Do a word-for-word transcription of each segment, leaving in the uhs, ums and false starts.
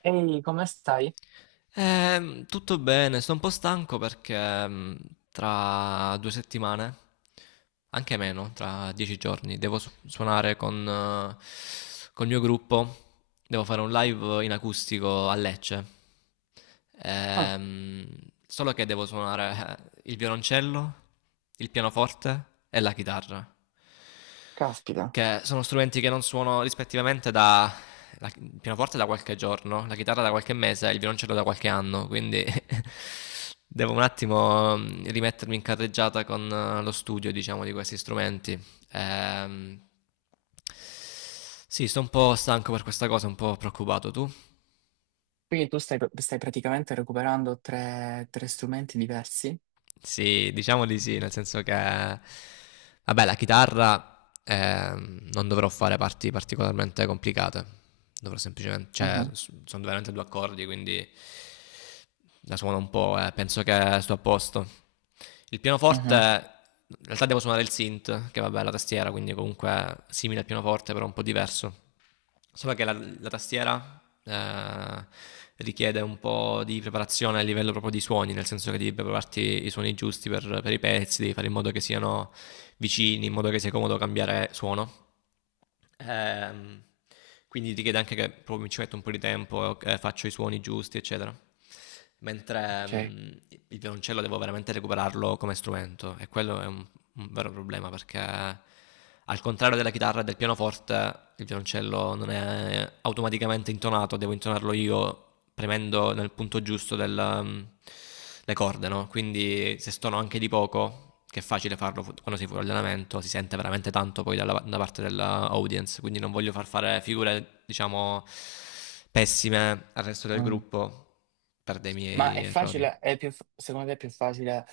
Ehi, come stai? Ehm, tutto bene, sto un po' stanco perché mh, tra due settimane, anche meno, tra dieci giorni, devo su- suonare con, eh, col mio gruppo. Devo fare un live in acustico a Lecce. Ah, Ehm, solo che devo suonare eh, il violoncello, il pianoforte e la chitarra caspita. che sono strumenti che non suono rispettivamente da la, il pianoforte da qualche giorno, la chitarra da qualche mese e il violoncello da qualche anno, quindi devo un attimo mm, rimettermi in carreggiata con eh, lo studio, diciamo, di questi strumenti. Ehm, sì, sto un po' stanco per questa cosa, un po' preoccupato tu. Quindi tu stai, stai praticamente recuperando tre, tre strumenti diversi? Sì, diciamo di sì, nel senso che, vabbè, la chitarra ehm, non dovrò fare parti particolarmente complicate, dovrò semplicemente, cioè, Mhm, s- sono veramente due accordi, quindi la suono un po', eh, penso che sto a posto. Il pianoforte, mhm, in realtà devo suonare il synth, che vabbè è la tastiera, quindi comunque è simile al pianoforte, però un po' diverso. Solo che la, la tastiera eh, richiede un po' di preparazione a livello proprio di suoni, nel senso che devi prepararti i suoni giusti per, per i pezzi, devi fare in modo che siano vicini, in modo che sia comodo cambiare suono. Ehm, quindi richiede anche che proprio ci metto un po' di tempo, eh, faccio i suoni giusti, eccetera. Mentre ok. mm, il violoncello devo veramente recuperarlo come strumento e quello è un, un vero problema perché al contrario della chitarra e del pianoforte, il violoncello non è automaticamente intonato, devo intonarlo io premendo nel punto giusto del, um, le corde, no? Quindi se stono anche di poco, che è facile farlo fu- quando si fuori allenamento, si sente veramente tanto poi dalla, da parte dell'audience, quindi non voglio far fare figure, diciamo, pessime al resto del Mm. gruppo per dei Ma miei è errori. facile, è più, secondo te è più facile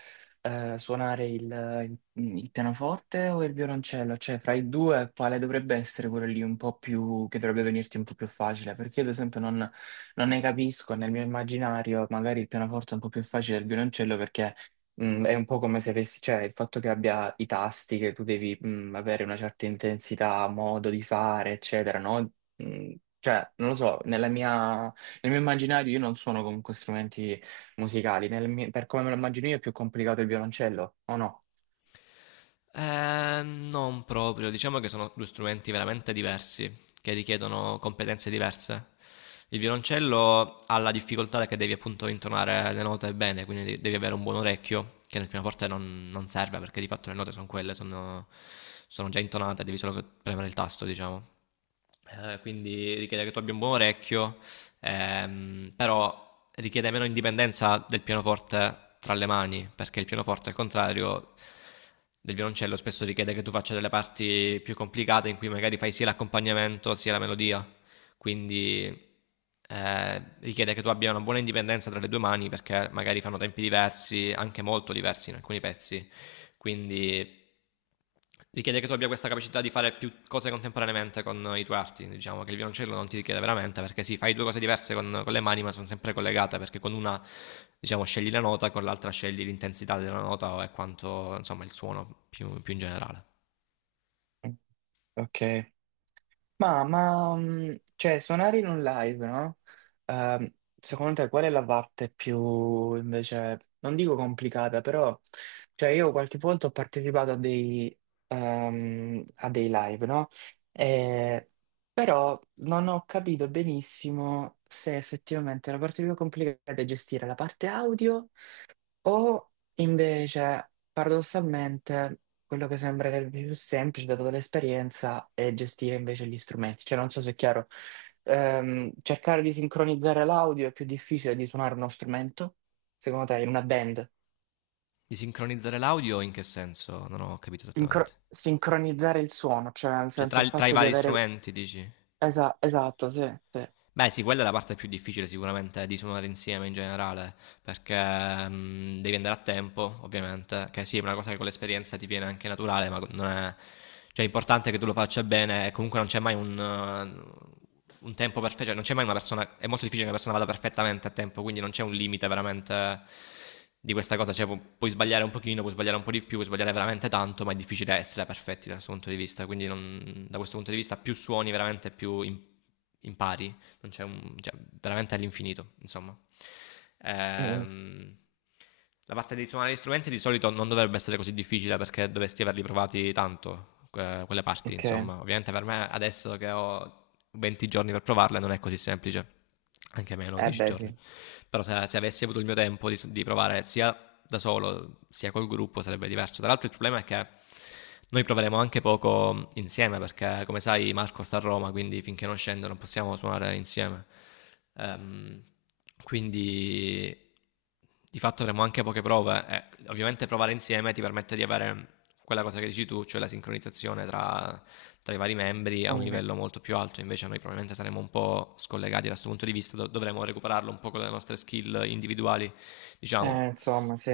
eh, suonare il, il pianoforte o il violoncello? Cioè, fra i due, quale dovrebbe essere quello lì un po' più, che dovrebbe venirti un po' più facile? Perché io, ad esempio, non, non ne capisco, nel mio immaginario magari il pianoforte è un po' più facile del violoncello perché mh, è un po' come se avessi, cioè, il fatto che abbia i tasti, che tu devi mh, avere una certa intensità, modo di fare, eccetera, no? Mh, Cioè, non lo so, nella mia, nel mio immaginario io non suono comunque strumenti musicali. Nel mio- per come me lo immagino io è più complicato il violoncello, o no? Eh, non proprio, diciamo che sono due strumenti veramente diversi, che richiedono competenze diverse. Il violoncello ha la difficoltà che devi appunto intonare le note bene, quindi de- devi avere un buon orecchio, che nel pianoforte non, non serve perché di fatto le note sono quelle, sono, sono già intonate, devi solo premere il tasto, diciamo. Eh, quindi richiede che tu abbia un buon orecchio ehm, però richiede meno indipendenza del pianoforte tra le mani, perché il pianoforte al contrario del violoncello spesso richiede che tu faccia delle parti più complicate in cui magari fai sia l'accompagnamento sia la melodia, quindi eh, richiede che tu abbia una buona indipendenza tra le due mani perché magari fanno tempi diversi, anche molto diversi in alcuni pezzi, quindi richiede che tu abbia questa capacità di fare più cose contemporaneamente con i tuoi arti. Diciamo che il violoncello non ti richiede veramente, perché sì, fai due cose diverse con, con le mani, ma sono sempre collegate, perché con una, diciamo, scegli la nota, con l'altra scegli l'intensità della nota e quanto, insomma, il suono più, più in generale. Ok. Ma, ma, mm, cioè, suonare in un live, no? Ehm, secondo te qual è la parte più, invece, non dico complicata, però, cioè, io qualche volta ho partecipato a dei, ehm, a dei live, no? E- però non ho capito benissimo se effettivamente la parte più complicata è gestire la parte audio, o invece, paradossalmente, quello che sembrerebbe più semplice, dato l'esperienza, è gestire invece gli strumenti. Cioè, non so se è chiaro. Ehm, cercare di sincronizzare l'audio è più difficile di suonare uno strumento, secondo te, in una band? Di sincronizzare l'audio in che senso? Non ho capito esattamente. Sincro- sincronizzare il suono, cioè nel Cioè, senso il tra, tra i fatto di vari avere. strumenti, dici? Esa- esatto, sì, sì. Beh, sì, quella è la parte più difficile sicuramente di suonare insieme in generale, perché mm, devi andare a tempo, ovviamente, che sì, è una cosa che con l'esperienza ti viene anche naturale, ma non è... Cioè, è importante che tu lo faccia bene e comunque non c'è mai un, eh, un tempo perfetto, cioè non c'è mai una persona... È molto difficile che una persona vada perfettamente a tempo, quindi non c'è un limite veramente di questa cosa, cioè pu- puoi sbagliare un pochino, puoi sbagliare un po' di più, puoi sbagliare veramente tanto, ma è difficile essere perfetti da questo punto di vista, quindi non- da questo punto di vista più suoni veramente più im- impari, non c'è un, cioè, veramente all'infinito, insomma. Mm, Ehm, la parte di suonare gli strumenti di solito non dovrebbe essere così difficile perché dovresti averli provati tanto, que- quelle parti, ok. insomma. Ovviamente per me adesso che ho venti giorni per provarle non è così semplice, anche meno Eh dieci beh, sì. giorni. Però se, se avessi avuto il mio tempo di, di provare sia da solo sia col gruppo sarebbe diverso. Tra l'altro il problema è che noi proveremo anche poco insieme perché, come sai, Marco sta a Roma, quindi finché non scende non possiamo suonare insieme. Ehm, quindi di fatto avremo anche poche prove. E ovviamente provare insieme ti permette di avere quella cosa che dici tu, cioè la sincronizzazione tra, tra i vari membri a un Mm, livello molto più alto. Invece noi probabilmente saremo un po' scollegati da questo punto di vista, do- dovremo recuperarlo un po' con le nostre skill individuali, diciamo. eh, insomma, sì.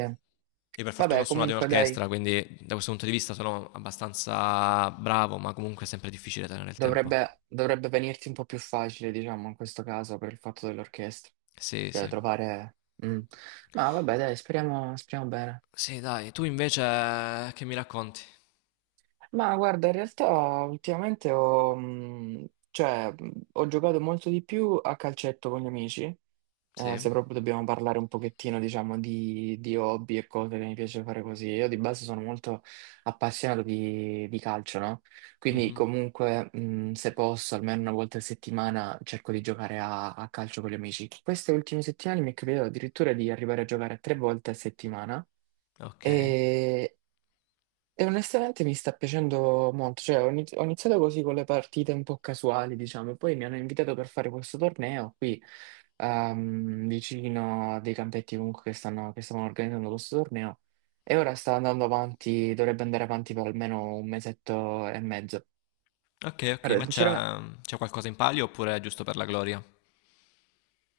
Io per fortuna ho Vabbè, suonato in comunque dai. orchestra, quindi da questo punto di vista sono abbastanza bravo, ma comunque è sempre difficile tenere il tempo. Dovrebbe, dovrebbe venirti un po' più facile, diciamo, in questo caso, per il fatto dell'orchestra. Sì, Cioè, sì. trovare. Mm. Ma vabbè, dai, speriamo, speriamo bene. Sì, dai, tu invece che mi racconti? Ma guarda, in realtà ultimamente ho, mm, cioè, mm, ho giocato molto di più a calcetto con gli amici. Eh, se Sì? proprio dobbiamo parlare un pochettino, diciamo, di, di hobby e cose che mi piace fare così, io di base sono molto appassionato di, di calcio, no? Quindi Mhm. comunque, mh, se posso, almeno una volta a settimana cerco di giocare a, a calcio con gli amici. Queste ultime settimane mi è capitato addirittura di arrivare a giocare tre volte a settimana. Ok. E, e onestamente mi sta piacendo molto, cioè ho iniz- ho iniziato così con le partite un po' casuali, diciamo, poi mi hanno invitato per fare questo torneo qui, ehm, vicino a dei campetti comunque che stanno, che stavano organizzando questo torneo, e ora sta andando avanti, dovrebbe andare avanti per almeno un mesetto e mezzo. Ok, ok, Allora, ma c'è sinceramente, c'è qualcosa in palio oppure è giusto per la gloria?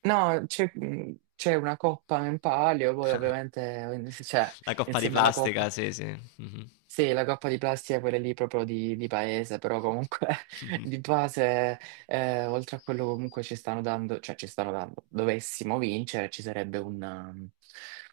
no, c'è mh, c'è una coppa in palio, poi ovviamente, eh, cioè, La coppa di insieme alla plastica, coppa. sì, sì. Mhm. Sì, la coppa di plastica, quella lì proprio di, di paese, però comunque di base, eh, oltre a quello comunque ci stanno dando, cioè ci stanno dando, dovessimo vincere, ci sarebbe un, um,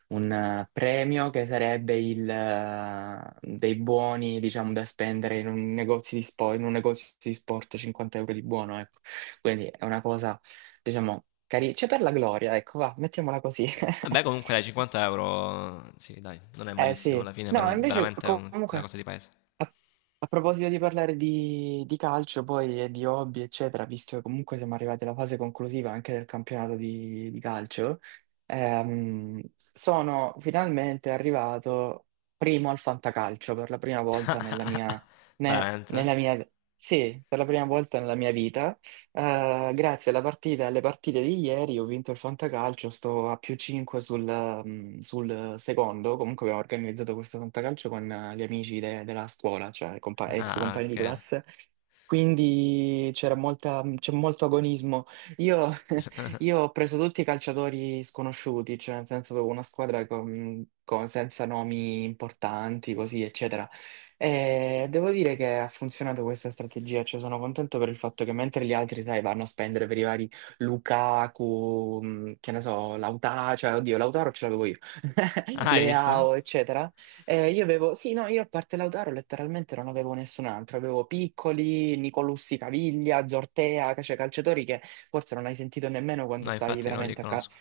un, eh, premio, che sarebbe il, eh, dei buoni, diciamo, da spendere in un negozio di sport, in un negozio di sport, cinquanta euro di buono, ecco. Quindi è una cosa, diciamo, carina, c'è per la gloria, ecco, va, mettiamola così. Vabbè, comunque dai, cinquanta euro, sì, dai, non è Eh malissimo sì, alla fine, per no, un- invece veramente è un- una comunque. cosa di paese. A, a proposito di parlare di, di calcio, poi e di hobby, eccetera, visto che comunque siamo arrivati alla fase conclusiva anche del campionato di, di calcio, ehm, sono finalmente arrivato primo al fantacalcio per la prima volta nella mia, ne- Veramente? nella mia, sì, per la prima volta nella mia vita. Eh, grazie alla partita, alle partite di ieri ho vinto il Fantacalcio, sto a più cinque sul, ehm, sul secondo. Comunque abbiamo organizzato questo Fantacalcio con eh, gli amici de- della scuola, cioè compa- ex Ah, compagni ok. di classe. Quindi c'era molta, c'è molto agonismo. Io, io ho preso tutti i calciatori sconosciuti, cioè nel senso avevo una squadra con- con- senza nomi importanti, così, eccetera. E devo dire che ha funzionato questa strategia, cioè sono contento per il fatto che mentre gli altri, sai, vanno a spendere per i vari Lukaku, mh, che ne so, Lautaro, cioè oddio, Lautaro ce l'avevo io, Ah, hai visto? Leao, eccetera. Eh, io avevo, sì, no, io a parte Lautaro letteralmente non avevo nessun altro, avevo Piccoli, Nicolussi Caviglia, Zortea, cioè calciatori che forse non hai sentito nemmeno quando No, stavi infatti non li veramente a, ca- conosco.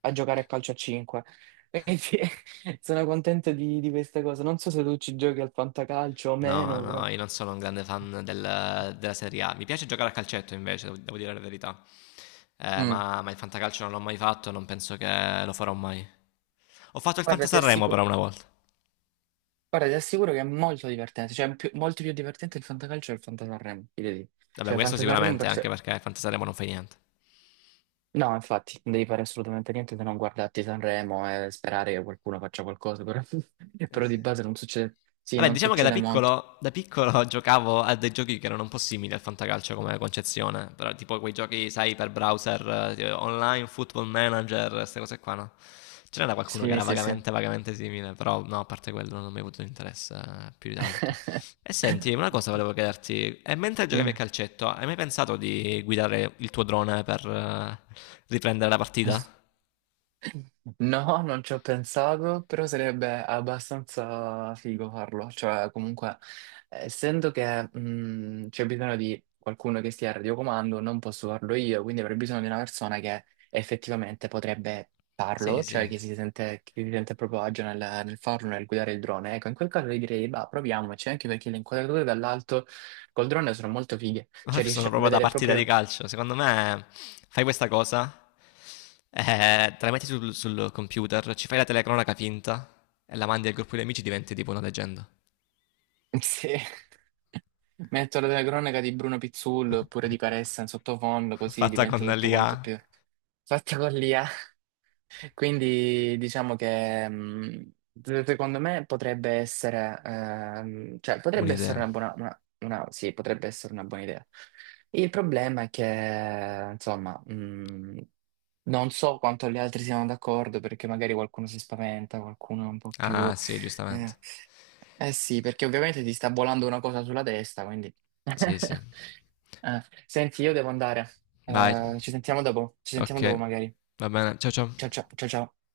a giocare a calcio a cinque. Quindi sono contento di, di questa cosa. Non so se tu ci giochi al fantacalcio o No, meno, no, però. io non sono un grande fan del- della Serie A. Mi piace giocare a calcetto invece, devo, devo dire la verità. Eh, Mm. ma, ma il fantacalcio non l'ho mai fatto, non penso che lo farò mai. Ho fatto il Guarda, ti Fantasarremo assicuro, però una volta. guarda, ti assicuro che è molto divertente, cioè è più- molto più divertente il fantacalcio del fantasarremo, ti devo dire. Vabbè, Cioè, il questo fantasarremo sicuramente per anche sé. perché il Fantasarremo non fa niente. No, infatti, non devi fare assolutamente niente se non guardarti Sanremo e sperare che qualcuno faccia qualcosa, però, Eh però di sì. base non succede. Sì, Vabbè, non diciamo che da succede molto. piccolo, da piccolo giocavo a dei giochi che erano un po' simili al fantacalcio come concezione, però tipo quei giochi, sai, per browser, eh, online, football manager, queste cose qua, no? Ce n'era qualcuno che Sì, era sì, sì. vagamente, vagamente simile, però no, a parte quello non mi ha avuto interesse eh, più di tanto. E senti, una cosa volevo chiederti, e mentre giocavi a Dimmi. calcetto, hai mai pensato di guidare il tuo drone per eh, riprendere la partita? No, non ci ho pensato, però sarebbe abbastanza figo farlo. Cioè, comunque, essendo che mh, c'è bisogno di qualcuno che stia al radiocomando, non posso farlo io, quindi avrei bisogno di una persona che effettivamente potrebbe Sì, farlo, cioè sì. che si sente, che si sente a proprio agio nel, nel farlo, nel guidare il drone. Ecco, in quel caso io direi, bah, proviamoci, anche perché le inquadrature dall'alto col drone sono molto fighe, cioè riesci Sono a proprio da vedere partita di proprio. calcio. Secondo me fai questa cosa, eh, te la metti sul, sul computer, ci fai la telecronaca finta e la mandi al gruppo di amici, diventi tipo una leggenda. Sì. Metto la cronaca di Bruno Pizzullo oppure di Caressa in sottofondo, così Fatta con diventa tutto l'I A. quanto più fatta con l'i a. Quindi diciamo che mh, se- secondo me potrebbe essere, ehm, cioè, potrebbe essere Un'idea. una buona, una- una- sì, potrebbe essere una buona idea. Il problema è che, insomma, mhmm, non so quanto gli altri siano d'accordo perché magari qualcuno si spaventa, qualcuno è un po' più. Ah, sì, Eh, giustamente. eh sì, perché ovviamente ti sta volando una cosa sulla testa, quindi. Sì, sì. Eh, Senti, io devo andare. Vai. Eh, ci sentiamo dopo, ci sentiamo Ok, dopo magari. va bene. Ciao, Ciao ciao. ciao, ciao ciao.